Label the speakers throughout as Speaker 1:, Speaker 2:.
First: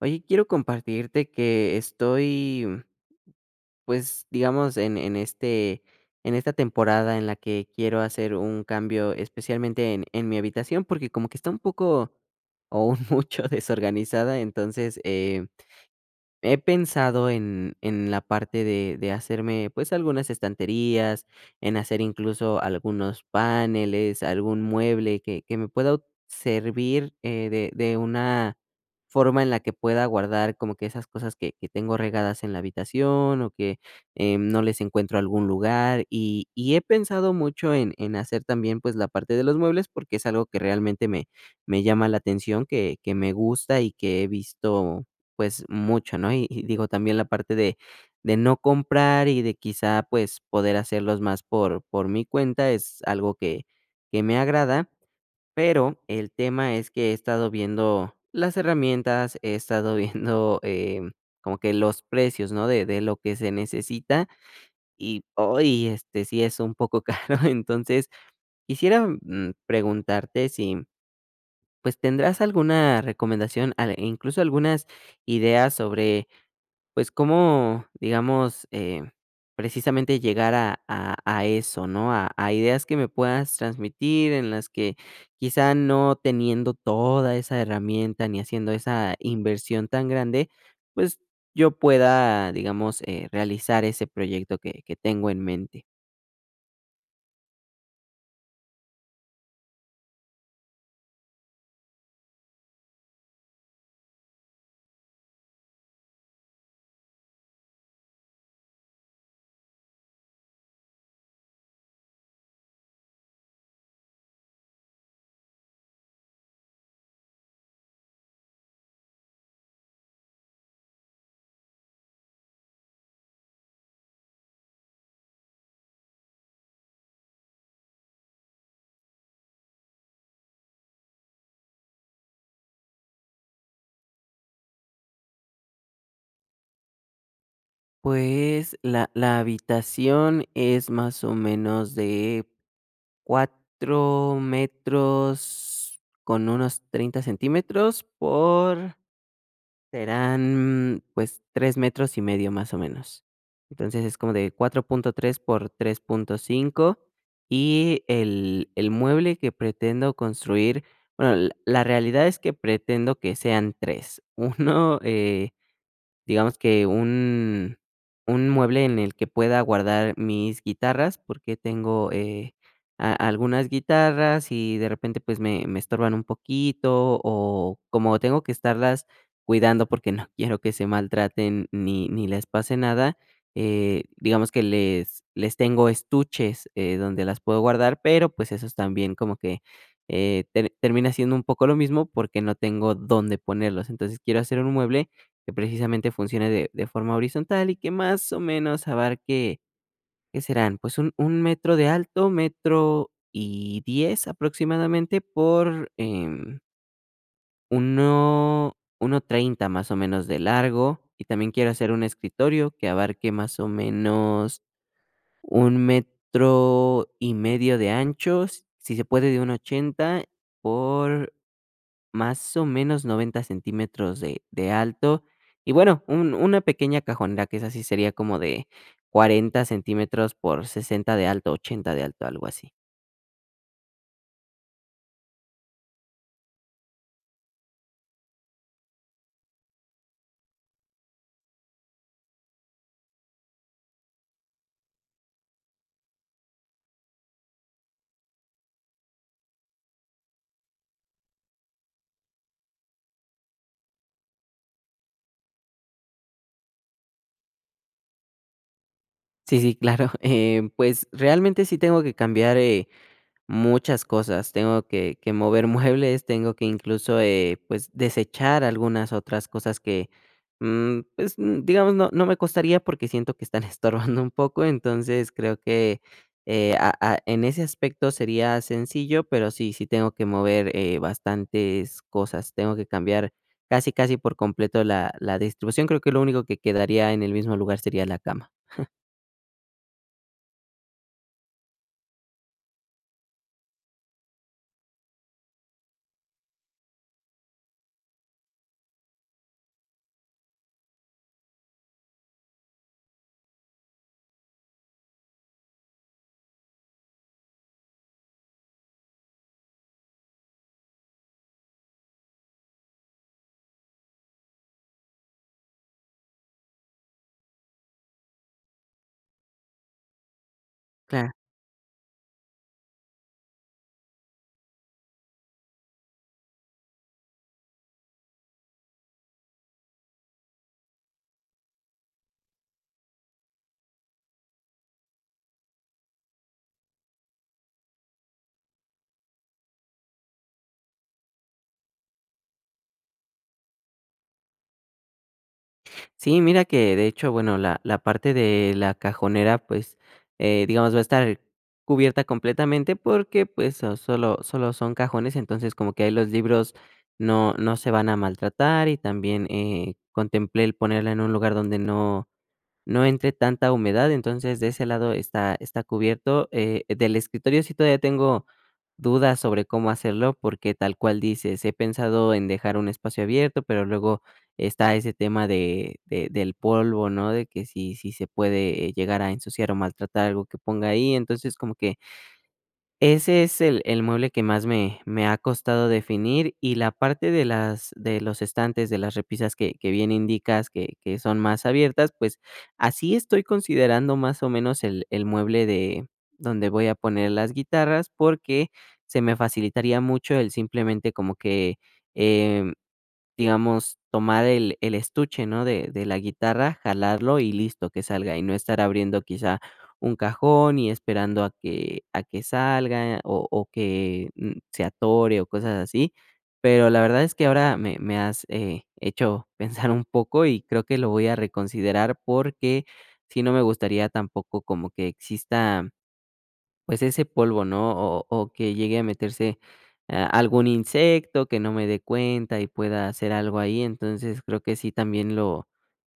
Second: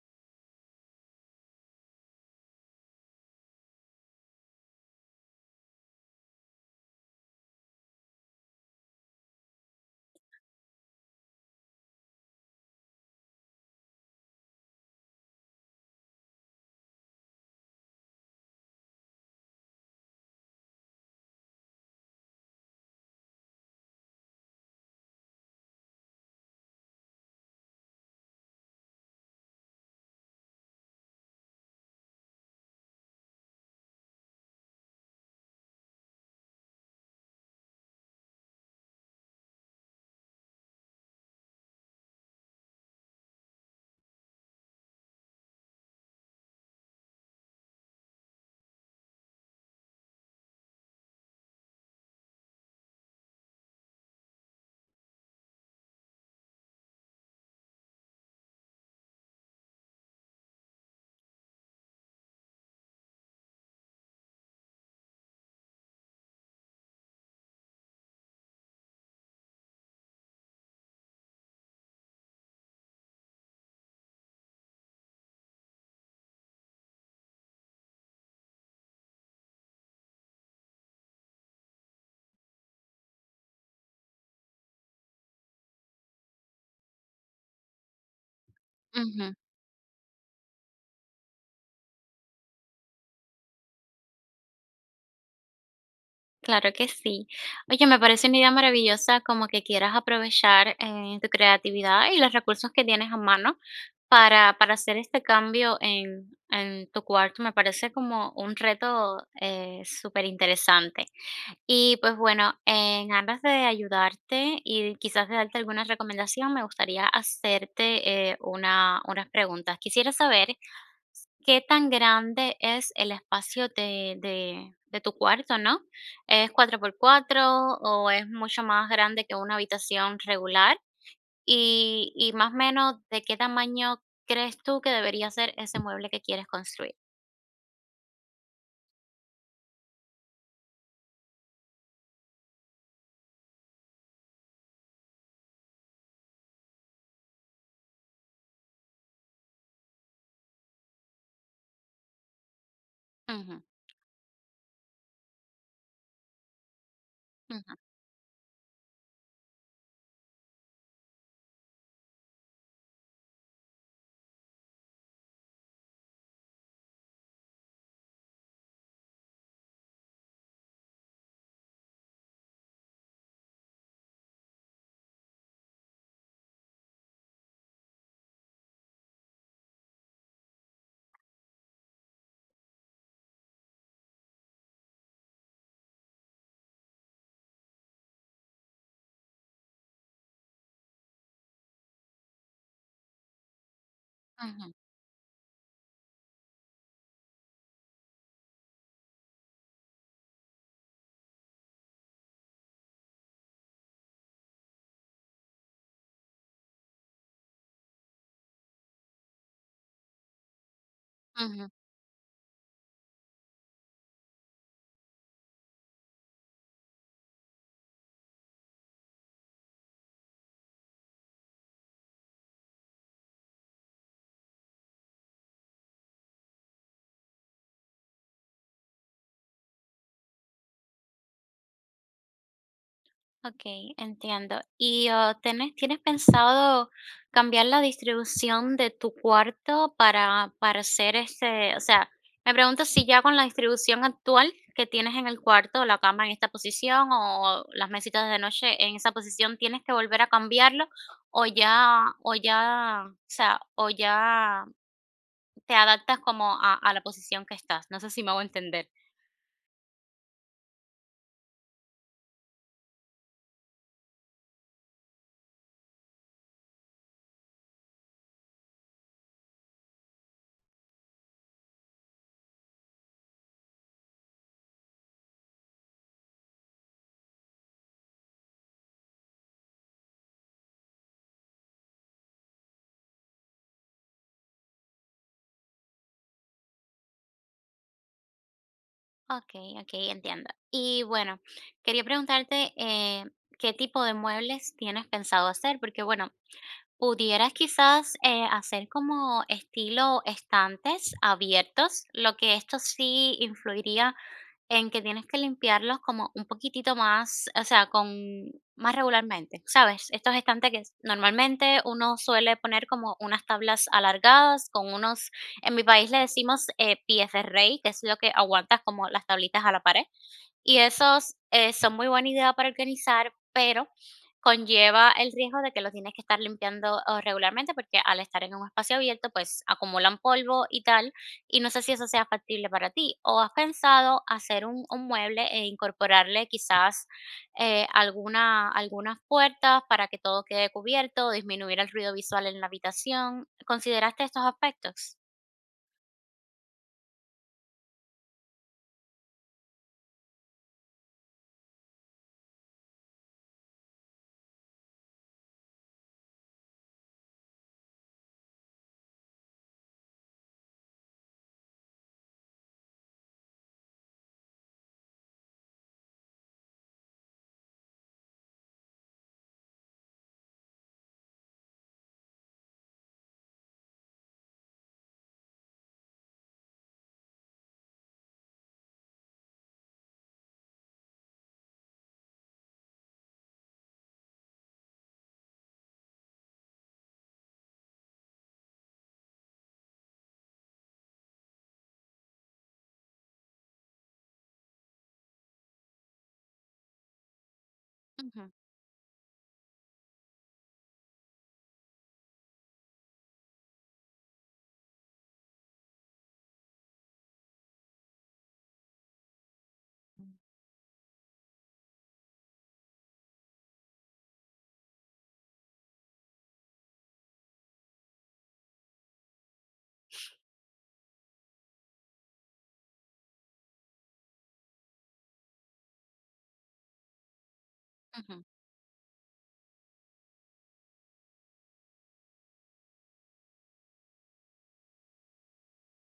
Speaker 1: Oye, quiero compartirte que estoy, pues, digamos, en esta temporada en la que quiero hacer un cambio, especialmente en mi habitación, porque como que está un poco o un mucho desorganizada. Entonces, he pensado en la parte de hacerme, pues, algunas estanterías, en hacer incluso algunos paneles, algún mueble que me pueda ut servir, de una forma en la que pueda guardar como que esas cosas que tengo regadas en la habitación o que, no les encuentro algún lugar. Y he pensado mucho en hacer también, pues, la parte de los muebles, porque es algo que realmente me llama la atención, que me gusta y que he visto, pues, mucho, ¿no? Y digo, también la parte de no comprar y de quizá, pues, poder hacerlos más por mi cuenta es algo que me agrada. Pero el tema es que he estado viendo las herramientas, he estado viendo, como que los precios, ¿no? De lo que se necesita. Y, hoy, sí es un poco caro. Entonces, quisiera, preguntarte si, pues, ¿tendrás alguna recomendación, al incluso algunas ideas sobre, pues, cómo, digamos, precisamente llegar a eso, ¿no? A ideas que me puedas transmitir, en las que quizá no teniendo toda esa herramienta, ni haciendo esa
Speaker 2: Ujú,
Speaker 1: inversión tan grande, pues, yo pueda, digamos, realizar ese proyecto que tengo en mente.
Speaker 2: claro que sí. Oye, me parece una idea maravillosa como que quieras aprovechar tu creatividad y los recursos que tienes a mano para hacer este cambio en tu cuarto. Me parece como un reto súper interesante. Y pues bueno, en aras de ayudarte y quizás de darte alguna recomendación, me gustaría hacerte unas preguntas. Quisiera saber, ¿qué tan grande es el espacio de tu cuarto, no? ¿Es 4 por 4 o es mucho más grande que una habitación regular? Y más o menos, ¿de qué tamaño crees tú que debería ser ese mueble que quieres construir?
Speaker 1: Pues, la habitación es más o menos de 4 metros con unos 30 centímetros por... Serán, pues, 3 metros y medio, más o menos.
Speaker 2: Ujú,
Speaker 1: Entonces, es como de 4,3 por 3,5.
Speaker 2: ujú,
Speaker 1: Y el mueble que pretendo construir, bueno, la realidad es que pretendo que sean 3 uno. Digamos que un mueble en el que pueda guardar mis guitarras, porque tengo, a algunas guitarras, y de repente, pues, me estorban un poquito, o como tengo que estarlas cuidando porque no quiero que se maltraten ni les pase nada. Digamos que les tengo estuches, donde las puedo guardar, pero, pues, esos también como que, termina siendo un poco lo mismo, porque no tengo dónde ponerlos. Entonces, quiero hacer un
Speaker 2: ujú,
Speaker 1: mueble que precisamente funcione de forma horizontal y que más o menos abarque, ¿qué serán? Pues un metro de alto, metro y 10 aproximadamente por, uno treinta más o menos de largo. Y también quiero
Speaker 2: ujú.
Speaker 1: hacer un escritorio que abarque más o menos 1 metro y medio de ancho, si se puede de un ochenta por más o menos 90 centímetros de alto. Y bueno, un una pequeña cajonera, que esa sí sería como de 40 centímetros por 60 de alto, 80 de alto, algo así.
Speaker 2: Okey, entiendo. ¿Y, ah, tenés tienes pensado cambiar la distribución de tu cuarto para hacer ese, o sea, me pregunto si ya con la distribución actual que tienes en el cuarto, la cama en esta posición o las mesitas de noche en esa posición, ¿tienes que volver a cambiarlo o ya o sea, o ya te adaptas como a la posición que estás? No sé si me hago entender.
Speaker 1: Sí, sí, claro. Pues, realmente sí tengo que cambiar, eh, muchas cosas. Tengo que mover muebles. Tengo que incluso, pues, desechar algunas otras cosas que, pues, digamos, no me costaría porque siento que están estorbando un poco. Entonces, creo que, a en ese aspecto sería sencillo, pero sí, sí tengo que mover, bastantes cosas. Tengo que cambiar casi, casi por completo la distribución. Creo que lo único que quedaría en el mismo lugar sería la cama.
Speaker 2: Okey, okey, entiendo. Y bueno, quería preguntarte, ¿qué tipo de muebles tienes pensado hacer? Porque, bueno, pudieras quizás, hacer como estilo estantes abiertos, lo que esto sí influiría en que tienes que limpiarlos como un poquitito más, o sea, con más regularmente, ¿sabes? Estos estantes que normalmente uno suele poner como unas tablas alargadas con unos, en mi país le decimos, pies de rey, que es lo que aguantas como las tablitas a la pared. Y
Speaker 1: Claro.
Speaker 2: esos, son muy buena idea para organizar, pero conlleva el riesgo de que los tienes que estar limpiando, oh, regularmente, porque al estar en un espacio abierto, pues, acumulan polvo y tal, y no sé si eso sea factible para ti. ¿O has pensado hacer un mueble e incorporarle quizás, algunas puertas para que todo quede cubierto, disminuir el ruido visual en la habitación? ¿Consideraste estos aspectos?
Speaker 1: Sí, mira que de hecho, bueno, la parte de la cajonera, pues, digamos, va a estar cubierta completamente porque, pues, solo son cajones. Entonces, como que ahí los libros no, no se van a maltratar. Y también, contemplé el ponerla en un lugar donde no, no entre tanta humedad. Entonces, de ese lado está, está cubierto. Del escritorio sí todavía tengo dudas sobre cómo hacerlo, porque tal cual dices, he pensado en dejar un espacio abierto, pero luego está ese tema de del polvo, ¿no? De que si se puede, llegar a ensuciar o maltratar algo que ponga ahí. Entonces, como que ese es el mueble que más me ha costado definir. Y la parte de los estantes, de las repisas que bien indicas que son más abiertas. Pues, así estoy considerando más o menos el mueble de donde voy a poner las guitarras,
Speaker 2: Ujú,
Speaker 1: porque se me facilitaría mucho el simplemente, como que, em, digamos, tomar el estuche, ¿no?, de la guitarra, jalarlo y listo, que salga. Y no estar abriendo quizá un cajón y esperando a que salga, o que, se atore o cosas así. Pero la verdad es que ahora me has, hecho pensar un poco, y creo que lo voy a reconsiderar, porque si no, me gustaría tampoco como que exista pues ese polvo, ¿no? O
Speaker 2: ujú.
Speaker 1: o que llegue a meterse, algún insecto que no me dé cuenta y pueda hacer algo ahí. Entonces, creo que sí también lo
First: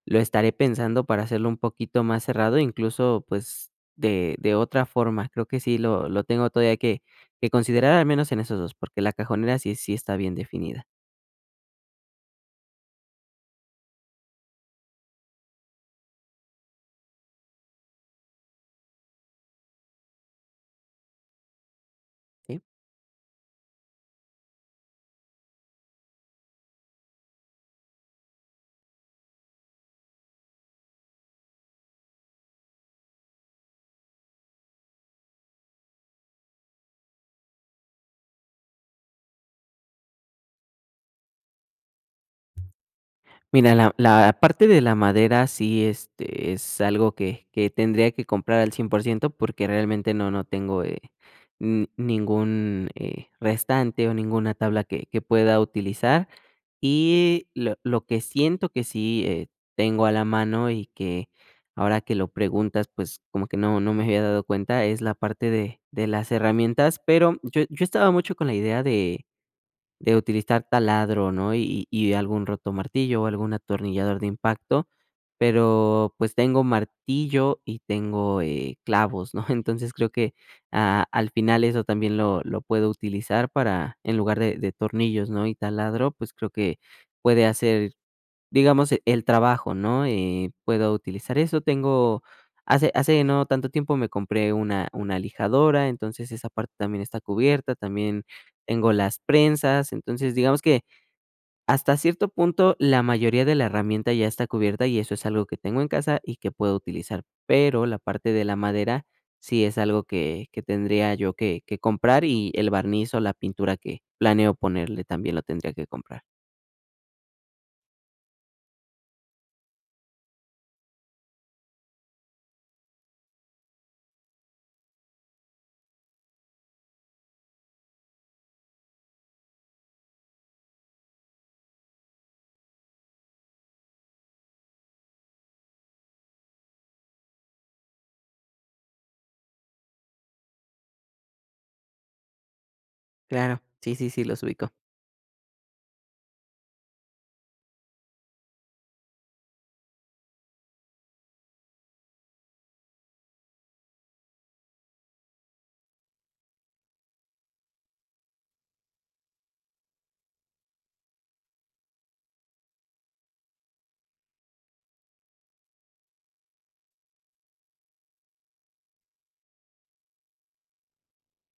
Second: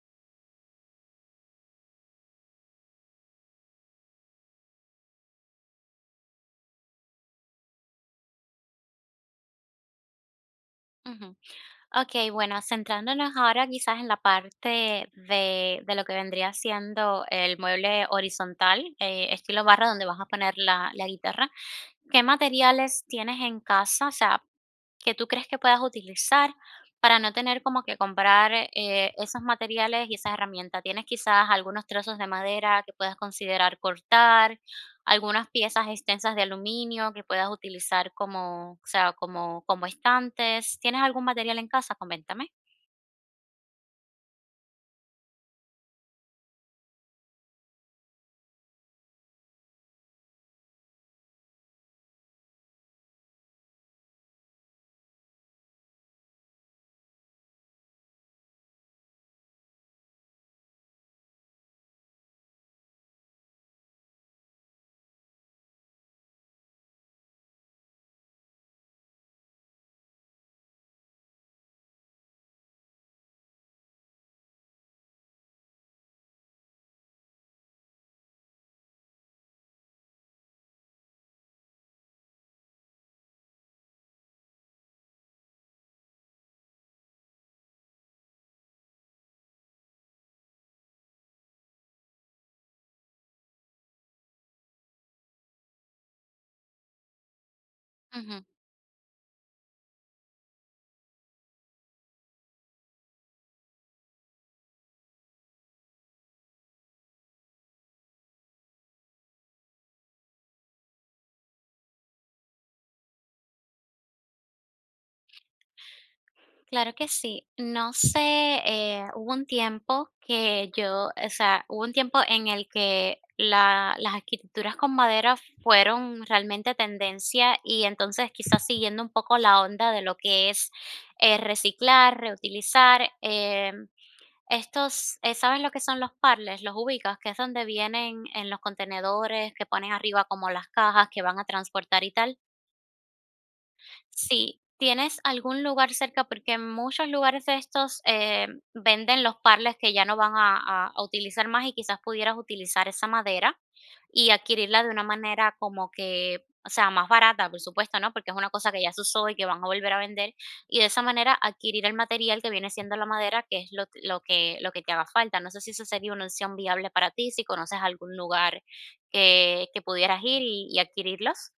Speaker 1: lo estaré pensando para hacerlo un poquito más cerrado, incluso, pues, de otra forma. Creo que sí lo tengo todavía que considerar, al menos en esos dos, porque la cajonera sí está bien definida.
Speaker 2: Ujú. Okey, bueno, centrándonos ahora quizás en la parte de lo que vendría siendo el mueble horizontal, estilo barra donde vas a poner la guitarra. ¿Qué
Speaker 1: ¿Sí?
Speaker 2: materiales tienes en casa? O sea, que tú crees que puedas utilizar para no tener como que comprar esos materiales y esas herramientas. Tienes quizás algunos trozos de madera que puedas considerar cortar, algunas piezas extensas de aluminio que puedas utilizar como, o sea, como, como estantes. ¿Tienes algún material en casa? Coméntame.
Speaker 1: Mira, la parte de la madera sí, este, es algo que tendría que comprar al 100%, porque realmente no tengo, n ningún, restante o ninguna tabla que pueda utilizar. Y lo que siento que sí, tengo a la mano y que ahora que lo preguntas, pues, como que no me había dado cuenta, es la parte de las herramientas. Pero yo estaba mucho con la idea de utilizar taladro, ¿no? Y algún rotomartillo o algún atornillador de impacto. Pero, pues, tengo martillo y tengo, clavos, ¿no? Entonces, creo que, al final eso también lo puedo utilizar para en lugar de tornillos, ¿no? Y taladro, pues, creo que puede hacer, digamos, el trabajo, ¿no? Puedo utilizar eso. Tengo, hace no tanto tiempo, me compré una lijadora. Entonces, esa parte también está cubierta. También tengo las prensas. Entonces, digamos que, hasta cierto punto, la mayoría de la herramienta ya está cubierta, y eso es algo que tengo en casa y que puedo utilizar. Pero la parte de la madera sí es algo que tendría yo que comprar, y el barniz o la pintura que planeo ponerle también lo tendría que comprar.
Speaker 2: Claro que sí. No sé, hubo un tiempo que yo, o sea, hubo un tiempo en el que las arquitecturas con madera fueron realmente tendencia y entonces quizás siguiendo un poco la onda de lo que es reciclar, reutilizar. Estos, ¿sabes lo que son los parles? Los ubicas, que es donde vienen en los contenedores, que ponen arriba como las cajas que van a transportar y tal.
Speaker 1: Claro, sí, sí, sí, los
Speaker 2: Sí,
Speaker 1: ubico.
Speaker 2: ¿tienes algún lugar cerca? Porque en muchos lugares de estos venden los parles que ya no van a, a utilizar más y quizás pudieras utilizar esa madera y adquirirla de una manera como que, o sea, más barata, por supuesto, ¿no? Porque es una cosa que ya se usó y que van a volver a vender. Y de esa manera adquirir el material que viene siendo la madera, que es lo que te haga falta. No sé si eso sería una opción viable para ti, si conoces algún lugar que pudieras ir y adquirirlos.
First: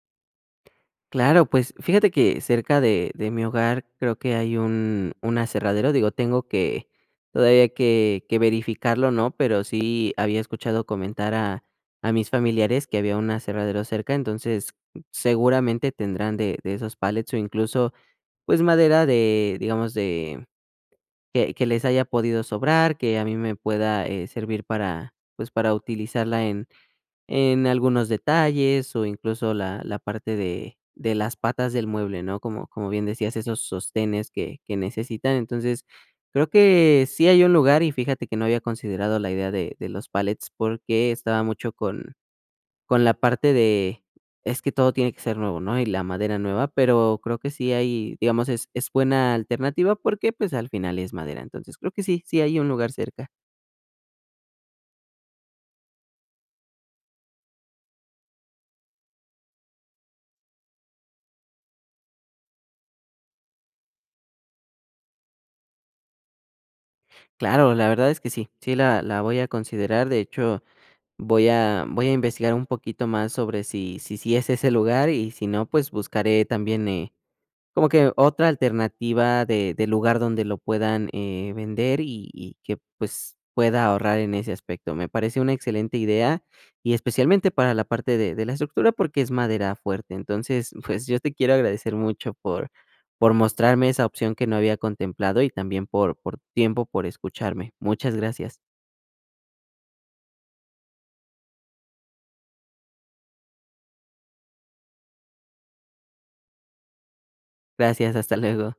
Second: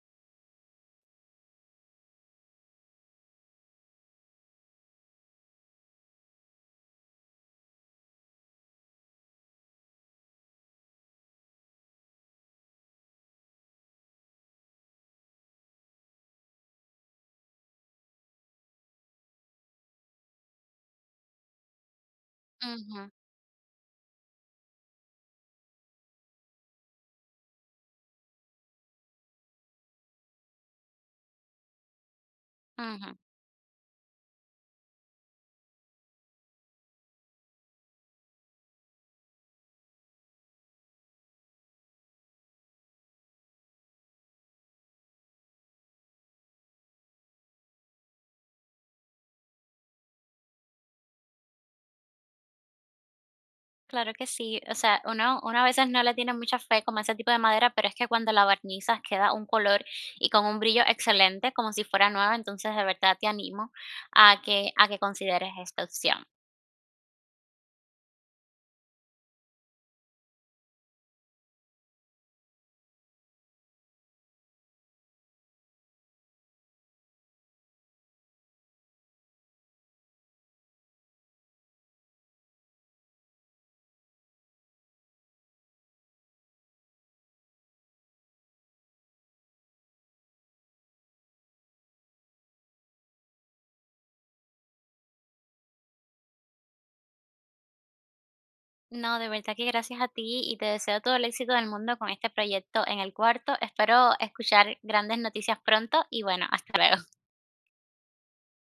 Speaker 1: Claro, pues fíjate que cerca de mi hogar, creo que hay un aserradero. Digo, tengo que todavía que verificarlo, ¿no? Pero sí había escuchado comentar a mis familiares que había un aserradero cerca. Entonces, seguramente tendrán de esos pallets, o incluso, pues, madera de, digamos, de que les haya podido sobrar,
Speaker 2: Ujú,
Speaker 1: que a mí me pueda, servir para, pues, para utilizarla en algunos detalles, o incluso la parte de las patas del mueble, ¿no? Como bien
Speaker 2: ujú.
Speaker 1: decías, esos sostenes que necesitan. Entonces, creo que sí hay un lugar. Y fíjate que no había considerado la idea de los palets, porque estaba mucho con la parte de: "Es que todo tiene que ser nuevo", ¿no? Y la madera nueva. Pero creo que sí hay, digamos, es buena alternativa, porque, pues, al final es madera. Entonces, creo que sí, sí hay un lugar cerca.
Speaker 2: Claro que sí, o sea, uno, uno a veces no le tiene mucha fe como a ese tipo de madera, pero es que cuando la barnizas queda un color y con un brillo excelente, como si fuera nueva, entonces de verdad te animo a que consideres esta opción.
Speaker 1: Claro, la verdad es que sí, sí la voy a considerar. De hecho, voy a investigar un poquito más sobre si si es ese lugar, y si no, pues, buscaré también, como que otra alternativa de lugar donde lo puedan, vender, y que, pues, pueda ahorrar en ese aspecto. Me parece una excelente idea, y especialmente para la parte de la estructura, porque es madera fuerte. Entonces, pues, yo te quiero agradecer mucho por mostrarme esa opción que no había contemplado, y también por tu tiempo, por escucharme. Muchas gracias.
Speaker 2: No, de verdad que gracias a ti y te deseo todo el éxito del mundo con este proyecto en el cuarto. Espero escuchar grandes noticias pronto y bueno, hasta luego.
Speaker 1: Gracias, hasta luego.